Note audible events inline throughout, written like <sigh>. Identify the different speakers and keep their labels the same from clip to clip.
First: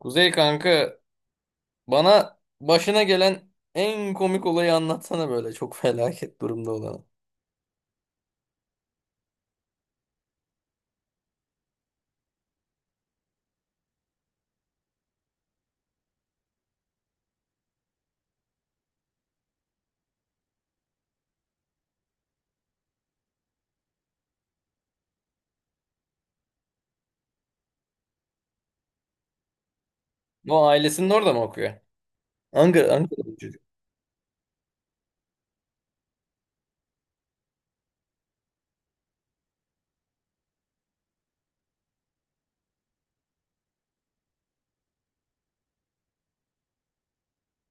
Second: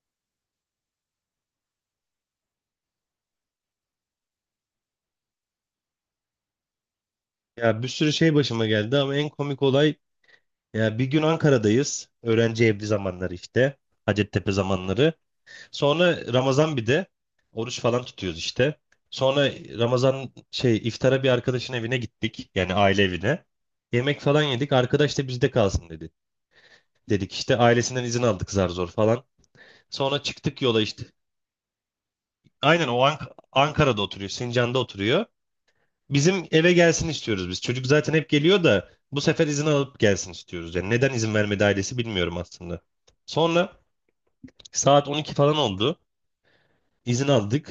Speaker 1: Kuzey kanka, bana başına gelen en komik olayı anlatsana, böyle çok <laughs> felaket durumda olanı.
Speaker 2: Ya bir sürü şey başıma geldi ama en komik olay ya bir gün Ankara'dayız. Öğrenci evli zamanları işte. Hacettepe zamanları. Sonra Ramazan bir de oruç falan tutuyoruz işte. Sonra Ramazan şey iftara bir arkadaşın evine gittik. Yani aile evine. Yemek falan yedik. Arkadaş da bizde kalsın dedi. Dedik işte ailesinden izin aldık zar zor falan. Sonra çıktık
Speaker 1: Bu
Speaker 2: yola işte.
Speaker 1: ailesinin orada mı okuyor?
Speaker 2: Aynen
Speaker 1: Ankara,
Speaker 2: o
Speaker 1: Ankara'da bu çocuk.
Speaker 2: Ankara'da oturuyor. Sincan'da oturuyor. Bizim eve gelsin istiyoruz biz. Çocuk zaten hep geliyor da bu sefer izin alıp gelsin istiyoruz. Yani neden izin vermedi ailesi bilmiyorum aslında. Sonra saat 12 falan oldu. İzin aldık.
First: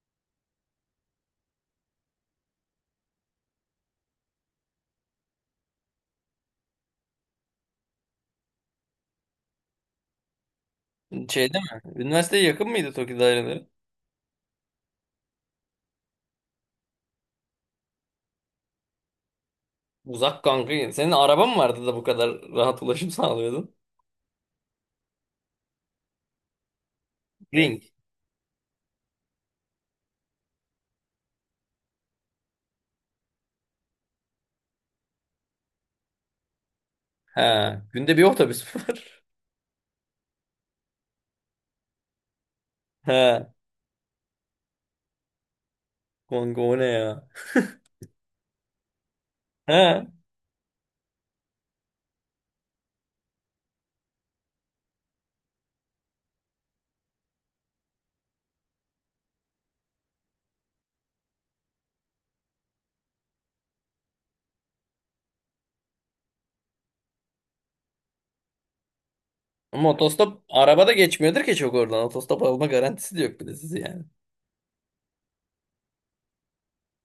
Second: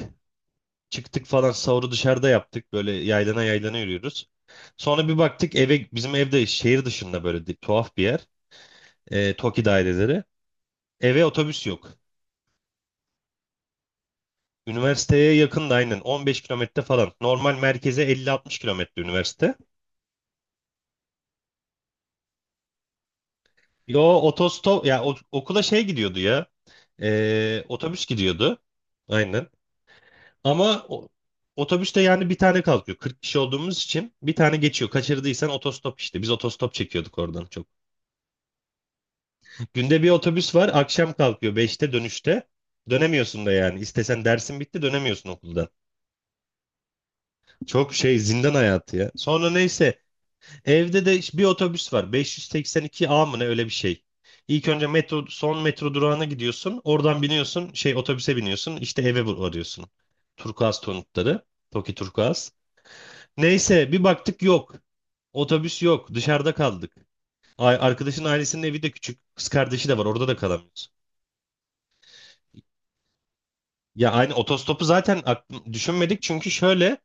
Speaker 2: Çıktık falan sahuru dışarıda yaptık. Böyle yaylana yaylana yürüyoruz. Sonra bir baktık eve bizim evde şehir dışında böyle tuhaf bir yer. TOKİ daireleri. Eve
Speaker 1: Şeyde mi?
Speaker 2: otobüs yok.
Speaker 1: Üniversiteye yakın mıydı TOKİ daireleri?
Speaker 2: Üniversiteye yakın da aynen 15 kilometre falan. Normal merkeze 50-60 kilometre üniversite.
Speaker 1: Uzak kanka. Senin araban mı vardı da bu kadar rahat ulaşım <laughs> sağlıyordun?
Speaker 2: Yo otostop ya okula şey gidiyordu ya.
Speaker 1: Ring.
Speaker 2: Otobüs gidiyordu. Aynen. Ama otobüste yani bir tane kalkıyor. Kırk kişi olduğumuz için bir tane geçiyor. Kaçırdıysan otostop işte. Biz otostop çekiyorduk oradan çok.
Speaker 1: Ha. Günde bir otobüs mü var? <laughs>
Speaker 2: Günde bir otobüs var. Akşam kalkıyor 5'te dönüşte. Dönemiyorsun
Speaker 1: Ha.
Speaker 2: da yani. İstesen dersin bitti dönemiyorsun okuldan.
Speaker 1: Kanka o ne ya?
Speaker 2: Çok şey zindan hayatı ya. Sonra neyse
Speaker 1: Ha.
Speaker 2: evde de bir otobüs var. 582A mı ne öyle bir şey. İlk önce metro son metro durağına gidiyorsun. Oradan biniyorsun. Şey otobüse biniyorsun. İşte eve varıyorsun. Turkuaz tonukları. Toki Turkuaz. Neyse bir baktık yok. Otobüs yok. Dışarıda kaldık. Ay, arkadaşın ailesinin evi de küçük. Kız kardeşi
Speaker 1: Ama
Speaker 2: de var. Orada da
Speaker 1: otostop
Speaker 2: kalamıyoruz.
Speaker 1: arabada geçmiyordur ki çok oradan. Otostop alma garantisi de yok bir de sizi yani.
Speaker 2: Ya aynı otostopu zaten aklım, düşünmedik. Çünkü şöyle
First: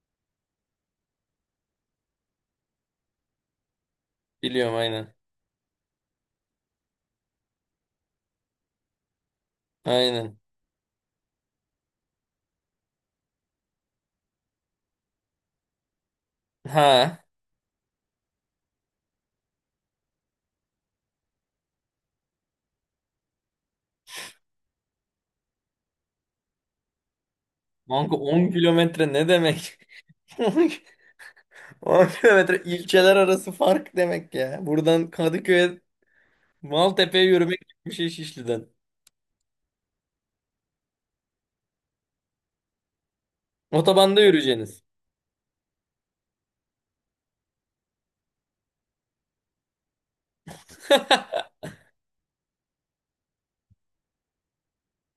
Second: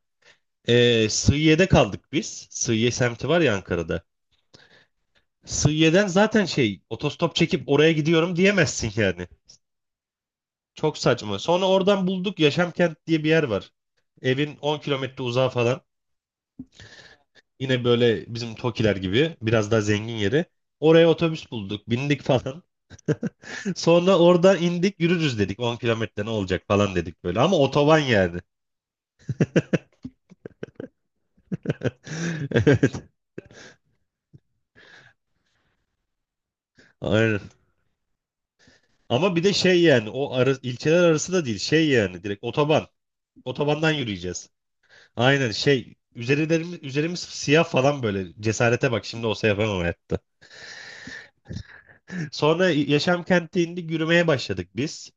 Speaker 2: Sığıye'de kaldık biz. Sığıye semti var ya Ankara'da.
Speaker 1: Biliyorum aynen.
Speaker 2: Sığıye'den zaten şey otostop çekip oraya gidiyorum diyemezsin yani.
Speaker 1: Aynen.
Speaker 2: Çok saçma. Sonra oradan bulduk Yaşamkent diye bir yer var. Evin 10 kilometre uzağı falan.
Speaker 1: Ha.
Speaker 2: Yine böyle bizim Tokiler gibi biraz daha zengin yeri. Oraya otobüs bulduk, bindik falan. <laughs> Sonra oradan indik, yürürüz dedik. 10 kilometre ne olacak falan dedik böyle. Ama otoban
Speaker 1: Kanka
Speaker 2: yani.
Speaker 1: 10 kilometre ne demek? <laughs> 10 kilometre ilçeler
Speaker 2: <laughs>
Speaker 1: arası fark demek ya. Buradan Kadıköy'e
Speaker 2: Evet,
Speaker 1: Maltepe'ye
Speaker 2: aynen.
Speaker 1: yürümek gibi bir şey Şişli'den.
Speaker 2: Ama bir de şey yani o ara, ilçeler arası da değil. Şey yani direkt otoban. Otobandan
Speaker 1: Otobanda
Speaker 2: yürüyeceğiz.
Speaker 1: yürüyeceğiniz.
Speaker 2: Aynen şey üzerimiz siyah falan böyle cesarete bak şimdi olsa yapamam hayatta.
Speaker 1: <laughs>
Speaker 2: Sonra yaşam kenti indik yürümeye başladık biz.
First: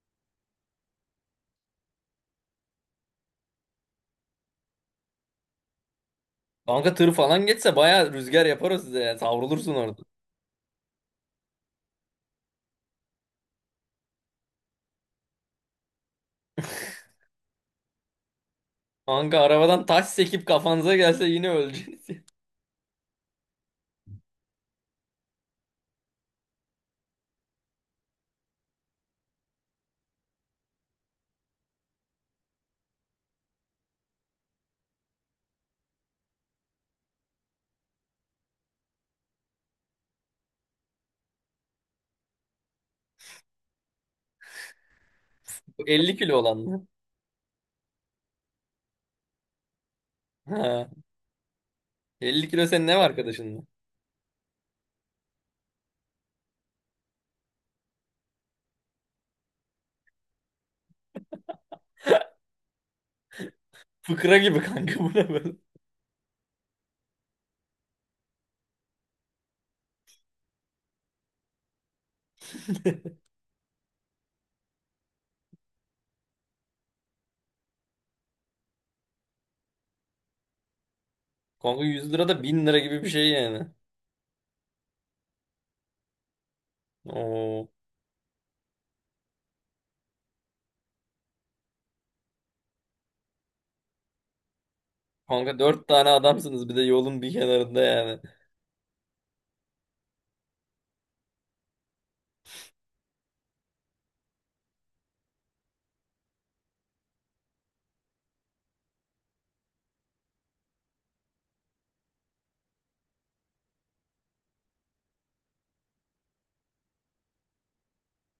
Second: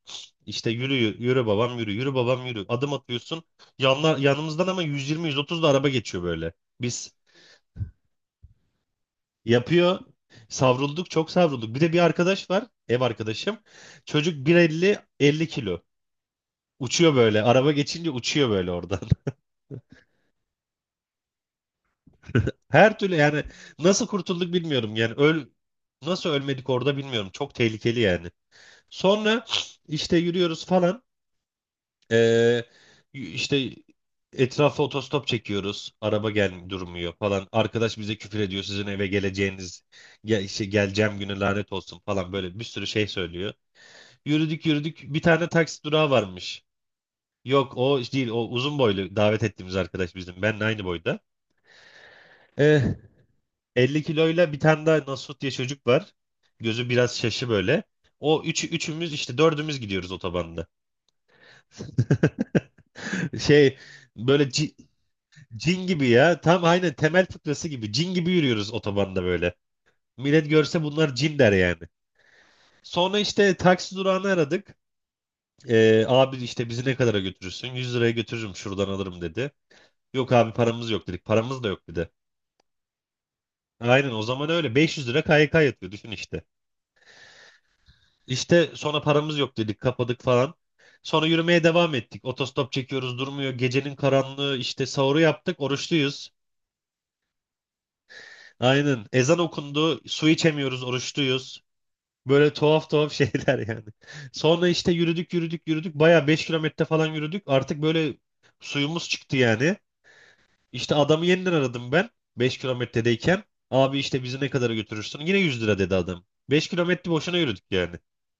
Speaker 2: İşte yürü yürü babam yürü yürü babam yürü adım atıyorsun. Yanımızdan ama 120-130 da araba geçiyor böyle.
Speaker 1: Kanka
Speaker 2: Biz
Speaker 1: tır falan geçse baya rüzgar yapar o size ya. Savrulursun
Speaker 2: yapıyor
Speaker 1: orada.
Speaker 2: savrulduk çok savrulduk. Bir de bir arkadaş var ev arkadaşım. Çocuk 1,50 50 kilo. Uçuyor böyle araba geçince uçuyor böyle oradan.
Speaker 1: Kanka arabadan taş sekip kafanıza gelse yine öleceksiniz.
Speaker 2: Her türlü yani nasıl kurtulduk bilmiyorum. Yani nasıl ölmedik orada bilmiyorum. Çok tehlikeli yani. Sonra işte yürüyoruz falan. Ee, işte etrafa otostop çekiyoruz. Araba durmuyor falan. Arkadaş bize küfür ediyor. Sizin eve geleceğiniz işte geleceğim güne lanet olsun falan böyle bir sürü şey söylüyor. Yürüdük yürüdük. Bir tane
Speaker 1: <laughs>
Speaker 2: taksi
Speaker 1: Bu
Speaker 2: durağı
Speaker 1: 50 kilo olan
Speaker 2: varmış.
Speaker 1: mı?
Speaker 2: Yok o değil o uzun boylu davet ettiğimiz arkadaş bizim. Benle aynı
Speaker 1: Ha.
Speaker 2: boyda.
Speaker 1: 50 kilo
Speaker 2: Eh,
Speaker 1: senin ne var arkadaşınla?
Speaker 2: 50 kiloyla bir tane daha Nasut diye çocuk var. Gözü biraz şaşı böyle. O üçümüz işte dördümüz gidiyoruz otobanda. <laughs> Şey
Speaker 1: Fıkra
Speaker 2: böyle
Speaker 1: gibi kanka bu ne böyle?
Speaker 2: cin, gibi ya. Tam aynen temel fıkrası gibi. Cin gibi yürüyoruz otobanda böyle. Millet görse bunlar cin der yani. Sonra işte taksi durağını aradık. Abi işte bizi ne kadara götürürsün? 100 liraya götürürüm şuradan alırım dedi. Yok abi paramız yok dedik. Paramız da
Speaker 1: Kanka
Speaker 2: yok dedi.
Speaker 1: 100 lira da 1000 lira gibi bir şey yani.
Speaker 2: Aynen o zaman öyle. 500 lira KYK yatıyor düşün işte.
Speaker 1: Oo.
Speaker 2: İşte sonra paramız yok dedik kapadık falan. Sonra yürümeye devam ettik. Otostop çekiyoruz durmuyor. Gecenin karanlığı işte sahuru yaptık
Speaker 1: Kanka dört tane
Speaker 2: oruçluyuz.
Speaker 1: adamsınız bir de yolun bir kenarında yani.
Speaker 2: Aynen ezan okundu su içemiyoruz oruçluyuz. Böyle tuhaf tuhaf <laughs> şeyler yani. Sonra işte yürüdük yürüdük yürüdük. Baya 5 kilometre falan yürüdük. Artık böyle suyumuz çıktı yani. İşte adamı yeniden aradım ben 5 kilometredeyken. Abi işte bizi ne kadara götürürsün? Yine 100 lira dedi adam. 5 kilometre boşuna yürüdük yani.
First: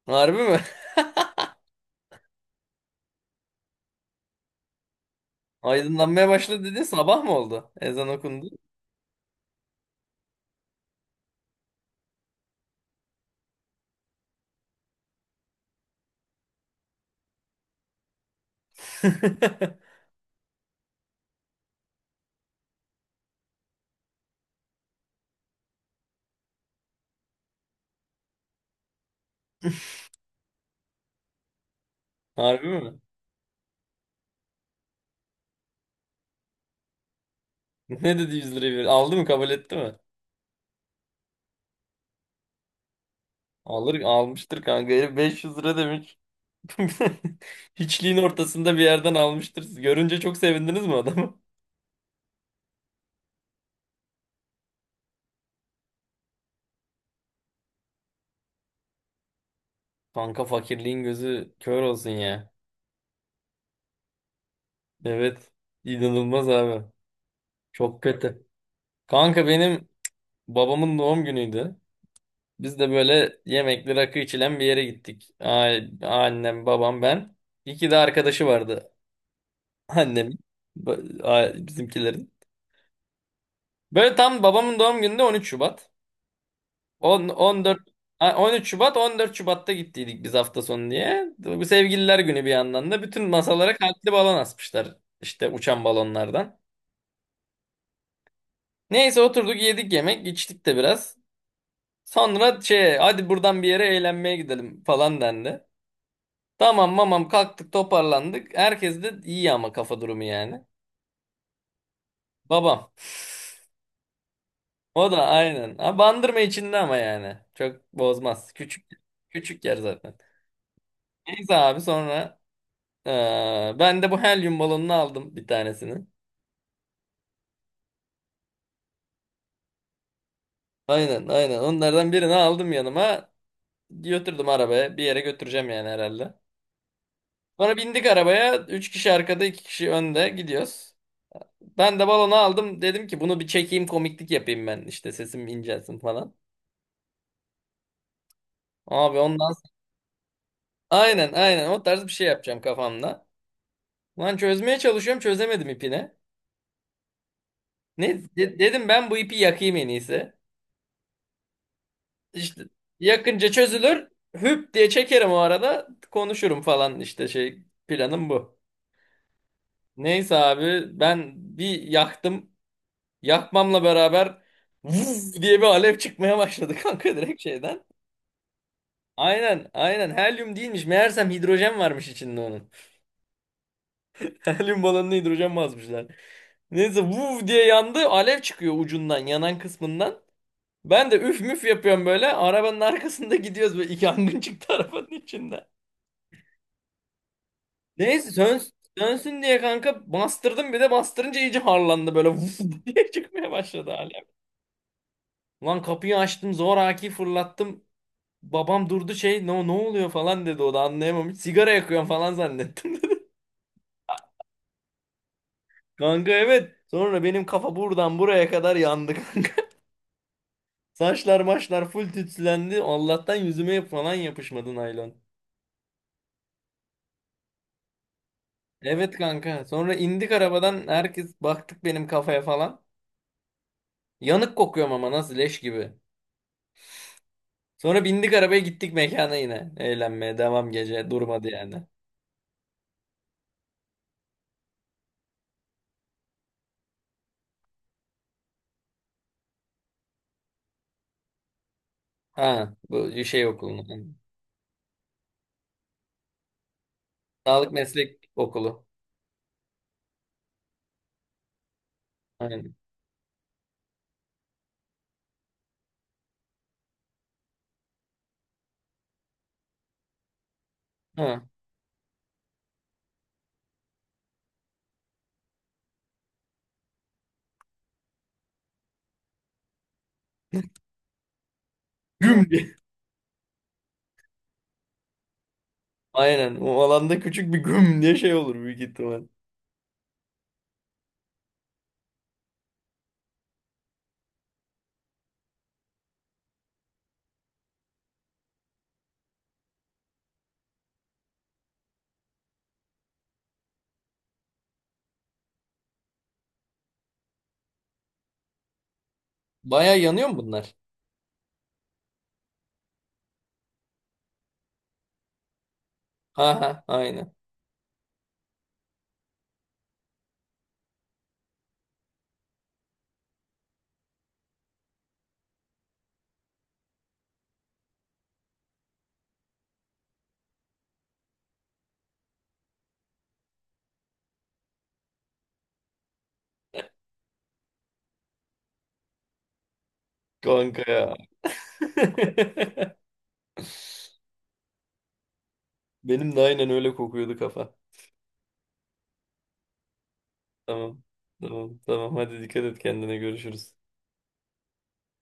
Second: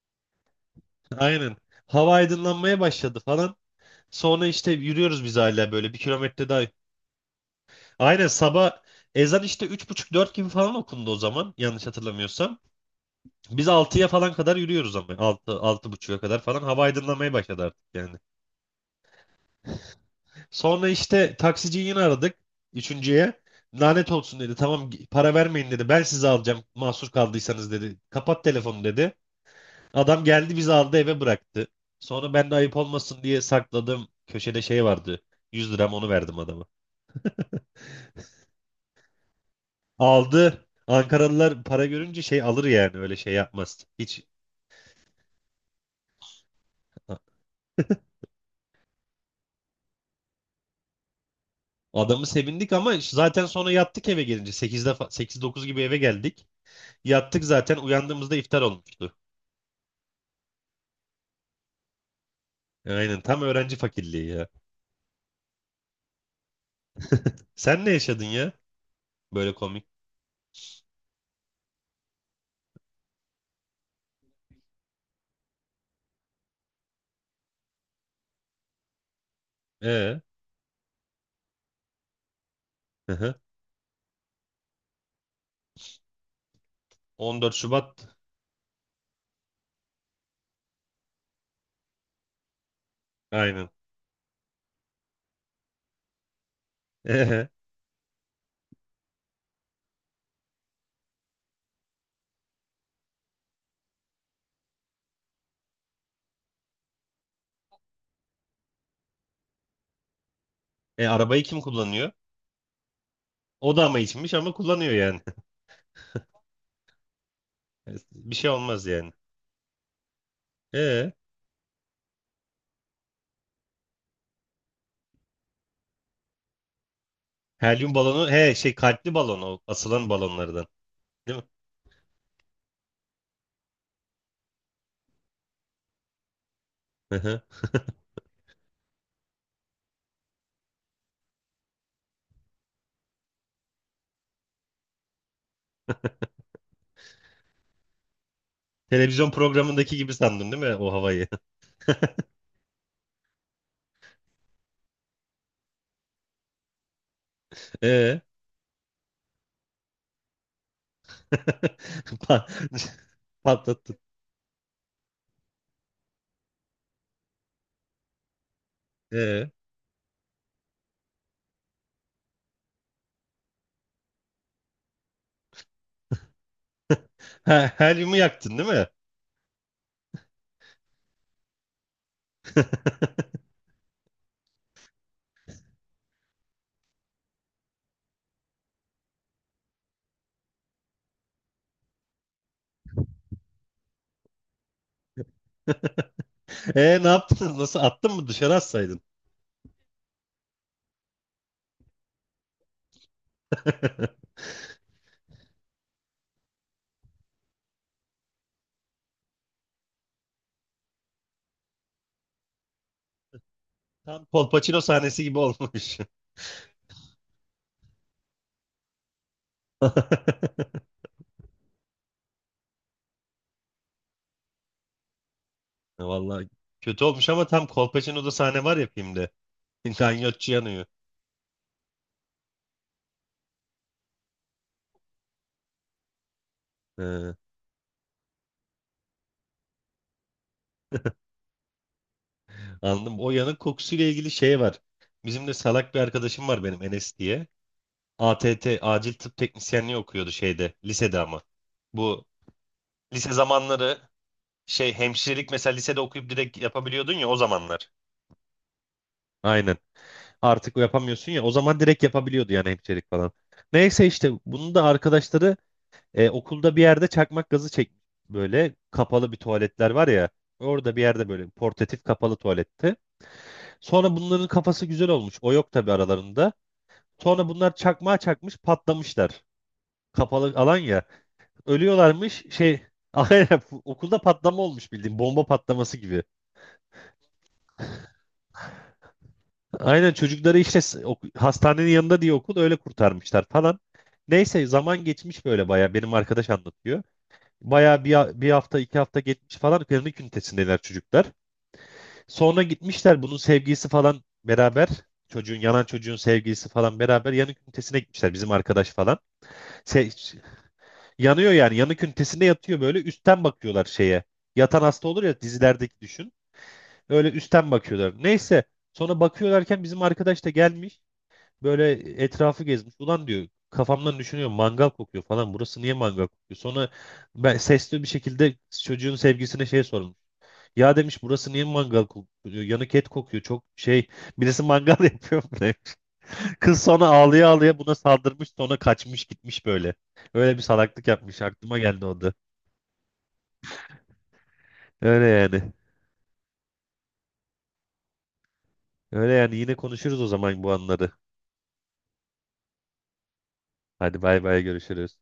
Speaker 1: Harbi mi?
Speaker 2: Aynen. Hava aydınlanmaya başladı falan. Sonra işte yürüyoruz biz
Speaker 1: <laughs>
Speaker 2: hala böyle bir
Speaker 1: Aydınlanmaya
Speaker 2: kilometre daha.
Speaker 1: başladı dedin, sabah mı oldu? Ezan
Speaker 2: Aynen
Speaker 1: okundu.
Speaker 2: sabah ezan işte üç buçuk dört gibi falan okundu o zaman yanlış hatırlamıyorsam. Biz altıya falan kadar yürüyoruz ama altı altı 6.30'a kadar falan hava aydınlamaya başladı artık yani.
Speaker 1: <laughs>
Speaker 2: Sonra işte taksiciyi yine aradık üçüncüye. Lanet olsun dedi. Tamam para vermeyin dedi. Ben sizi alacağım mahsur kaldıysanız dedi. Kapat telefonu dedi. Adam geldi bizi aldı eve bıraktı. Sonra ben de
Speaker 1: Harbi
Speaker 2: ayıp
Speaker 1: mi?
Speaker 2: olmasın diye sakladım. Köşede şey vardı. 100 liram onu verdim adama.
Speaker 1: Ne dedi 100 lirayı? Aldı mı, kabul etti mi?
Speaker 2: Aldı. Ankaralılar para görünce şey alır yani öyle şey yapmaz
Speaker 1: Alır
Speaker 2: hiç.
Speaker 1: almıştır kanka. Herif 500 lira demiş. <laughs> Hiçliğin ortasında bir yerden almıştır. Siz görünce çok sevindiniz mi adamı?
Speaker 2: Adamı sevindik ama zaten sonra yattık eve gelince sekizde sekiz dokuz gibi eve geldik. Yattık zaten uyandığımızda iftar olmuştu.
Speaker 1: Kanka fakirliğin gözü kör olsun ya.
Speaker 2: Aynen tam öğrenci fakirliği ya.
Speaker 1: Evet. İnanılmaz abi.
Speaker 2: Sen ne
Speaker 1: Çok
Speaker 2: yaşadın
Speaker 1: kötü.
Speaker 2: ya?
Speaker 1: Kanka
Speaker 2: Böyle komik.
Speaker 1: benim babamın doğum günüydü. Biz de böyle yemekli rakı içilen bir yere gittik. Annem, babam, ben. İki de arkadaşı vardı. <laughs>
Speaker 2: Ee,
Speaker 1: Annemin, bizimkilerin.
Speaker 2: hı hı.
Speaker 1: Böyle tam babamın doğum günü de 13 Şubat. 10,
Speaker 2: 14
Speaker 1: 14,
Speaker 2: Şubat.
Speaker 1: 13 Şubat, 14 Şubat'ta gittiydik biz hafta sonu diye. Bu sevgililer günü bir yandan da. Bütün
Speaker 2: Aynen.
Speaker 1: masalara kalpli balon asmışlar. İşte uçan balonlardan.
Speaker 2: Ee,
Speaker 1: Neyse oturduk, yedik yemek, içtik de biraz. Sonra şey, hadi buradan bir yere eğlenmeye gidelim falan dendi. Tamam mamam kalktık, toparlandık. Herkes de iyi ama kafa durumu yani.
Speaker 2: arabayı kim kullanıyor?
Speaker 1: Babam.
Speaker 2: O da ama içmiş ama kullanıyor
Speaker 1: O da
Speaker 2: yani.
Speaker 1: aynen. Ha, bandırma içinde ama yani. Çok
Speaker 2: <laughs> Bir şey
Speaker 1: bozmaz.
Speaker 2: olmaz
Speaker 1: Küçük
Speaker 2: yani.
Speaker 1: küçük yer zaten.
Speaker 2: Ee,
Speaker 1: Neyse abi sonra ben de bu helyum balonunu aldım, bir tanesini.
Speaker 2: helyum balonu he şey kalpli balon o asılan balonlardan.
Speaker 1: Aynen
Speaker 2: Değil
Speaker 1: aynen. Onlardan birini aldım yanıma. Götürdüm arabaya. Bir yere götüreceğim yani herhalde.
Speaker 2: mi? <laughs>
Speaker 1: Sonra bindik arabaya. Üç kişi arkada, iki kişi önde gidiyoruz. Ben de balonu aldım. Dedim ki bunu bir çekeyim, komiklik yapayım ben. İşte sesim incelsin falan. Abi
Speaker 2: Televizyon
Speaker 1: ondan
Speaker 2: programındaki gibi sandın değil mi o havayı?
Speaker 1: aynen
Speaker 2: <laughs>
Speaker 1: aynen o tarz bir şey yapacağım kafamda. Lan çözmeye çalışıyorum, çözemedim ipini.
Speaker 2: Ee,
Speaker 1: Ne dedim ben bu ipi yakayım en iyisi.
Speaker 2: <laughs> Pa-
Speaker 1: İşte
Speaker 2: <laughs>
Speaker 1: yakınca
Speaker 2: patlattın.
Speaker 1: çözülür. Hüp diye çekerim o arada konuşurum falan, işte şey, planım bu.
Speaker 2: Ee,
Speaker 1: Neyse abi ben bir yaktım. Yakmamla beraber vuz diye bir alev çıkmaya başladı <laughs> kanka, direkt
Speaker 2: ha,
Speaker 1: şeyden.
Speaker 2: helyumu yaktın değil mi? <laughs>
Speaker 1: Aynen aynen, helyum değilmiş meğersem, hidrojen varmış içinde onun. <laughs> Helyum balonuna hidrojen basmışlar. Neyse vuv diye yandı. Alev çıkıyor ucundan, yanan kısmından. Ben de üf müf yapıyorum böyle. Arabanın arkasında <laughs> gidiyoruz böyle. İki yangın çıktı <laughs> arabanın içinde.
Speaker 2: Ne yaptın? Nasıl attın mı?
Speaker 1: Neyse
Speaker 2: Dışarı atsaydın.
Speaker 1: sönsün diye kanka bastırdım, bir de bastırınca iyice harlandı böyle <laughs> vuf diye çıkmaya başladı alev.
Speaker 2: <laughs>
Speaker 1: Lan kapıyı açtım, zoraki fırlattım. Babam durdu, şey ne, ne oluyor falan dedi, o da anlayamamış. Sigara yakıyorum falan zannettim <laughs> dedi.
Speaker 2: Tam Kolpaçino sahnesi gibi olmuş.
Speaker 1: Kanka evet. Sonra benim kafa buradan buraya kadar yandı. <laughs>
Speaker 2: <laughs>
Speaker 1: Saçlar maçlar full tütsülendi. Allah'tan yüzüme falan yapışmadı naylon.
Speaker 2: Vallahi kötü olmuş ama tam Kolpaçino'da sahne var ya
Speaker 1: Evet
Speaker 2: filmde.
Speaker 1: kanka. Sonra
Speaker 2: <laughs>
Speaker 1: indik
Speaker 2: Ganyotçu yanıyor.
Speaker 1: arabadan. Herkes baktık benim kafaya falan. Yanık kokuyorum ama nasıl leş gibi.
Speaker 2: Ee,
Speaker 1: Sonra bindik arabaya, gittik mekana yine. Eğlenmeye devam gece. Durmadı yani.
Speaker 2: anladım. O yanık kokusuyla ilgili şey var. Bizim de salak bir arkadaşım var benim Enes diye. ATT acil tıp teknisyenliği okuyordu şeyde lisede ama. Bu
Speaker 1: Ha bu
Speaker 2: lise
Speaker 1: şey okulu.
Speaker 2: zamanları şey hemşirelik mesela lisede okuyup direkt yapabiliyordun ya o
Speaker 1: Sağlık
Speaker 2: zamanlar.
Speaker 1: meslek okulu.
Speaker 2: Aynen. Artık yapamıyorsun ya o zaman direkt yapabiliyordu yani
Speaker 1: Aynen.
Speaker 2: hemşirelik falan. Neyse işte bunu da arkadaşları okulda bir yerde çakmak gazı çek böyle kapalı bir tuvaletler var ya. Orada bir yerde
Speaker 1: Ha.
Speaker 2: böyle portatif kapalı tuvaletti. Sonra bunların kafası güzel olmuş. O yok tabii aralarında. Sonra bunlar çakmağa çakmış patlamışlar. Kapalı alan ya. Ölüyorlarmış
Speaker 1: Güm diye.
Speaker 2: şey <laughs> aynen okulda patlama olmuş bildiğin bomba patlaması
Speaker 1: <laughs>
Speaker 2: gibi.
Speaker 1: Aynen. O alanda küçük bir güm diye şey olur büyük ihtimal.
Speaker 2: Aynen çocukları işte hastanenin yanında diye okul öyle kurtarmışlar falan. Neyse zaman geçmiş böyle baya benim arkadaş anlatıyor. Baya bir hafta iki hafta geçmiş falan klinik ünitesindeler çocuklar. Sonra gitmişler bunun sevgilisi falan beraber yanan çocuğun sevgilisi falan beraber yanık ünitesine gitmişler bizim arkadaş falan.
Speaker 1: Baya
Speaker 2: Se-
Speaker 1: yanıyor mu bunlar?
Speaker 2: yanıyor yani yanık ünitesinde yatıyor böyle üstten bakıyorlar şeye. Yatan hasta olur ya dizilerdeki düşün.
Speaker 1: Ha ha
Speaker 2: Öyle
Speaker 1: aynen.
Speaker 2: üstten bakıyorlar. Neyse sonra bakıyorlarken bizim arkadaş da gelmiş. Böyle etrafı gezmiş. Ulan diyor kafamdan düşünüyorum mangal kokuyor falan. Burası niye mangal kokuyor? Sonra ben sesli bir şekilde çocuğun sevgisine şey sormuş. Ya demiş burası niye mangal kokuyor? Yanık et kokuyor. Çok şey birisi mangal <laughs> yapıyor mu demiş. Kız sonra ağlaya ağlaya buna saldırmış sonra kaçmış gitmiş böyle. Öyle bir
Speaker 1: Kanka
Speaker 2: salaklık
Speaker 1: ya.
Speaker 2: yapmış. Aklıma geldi o da.
Speaker 1: <laughs>
Speaker 2: Öyle yani.
Speaker 1: Benim de aynen öyle kokuyordu kafa.
Speaker 2: Öyle yani yine konuşuruz o zaman bu
Speaker 1: Tamam.
Speaker 2: anları.
Speaker 1: Tamam. Tamam. Hadi dikkat et kendine. Görüşürüz.
Speaker 2: Hadi bay bay görüşürüz.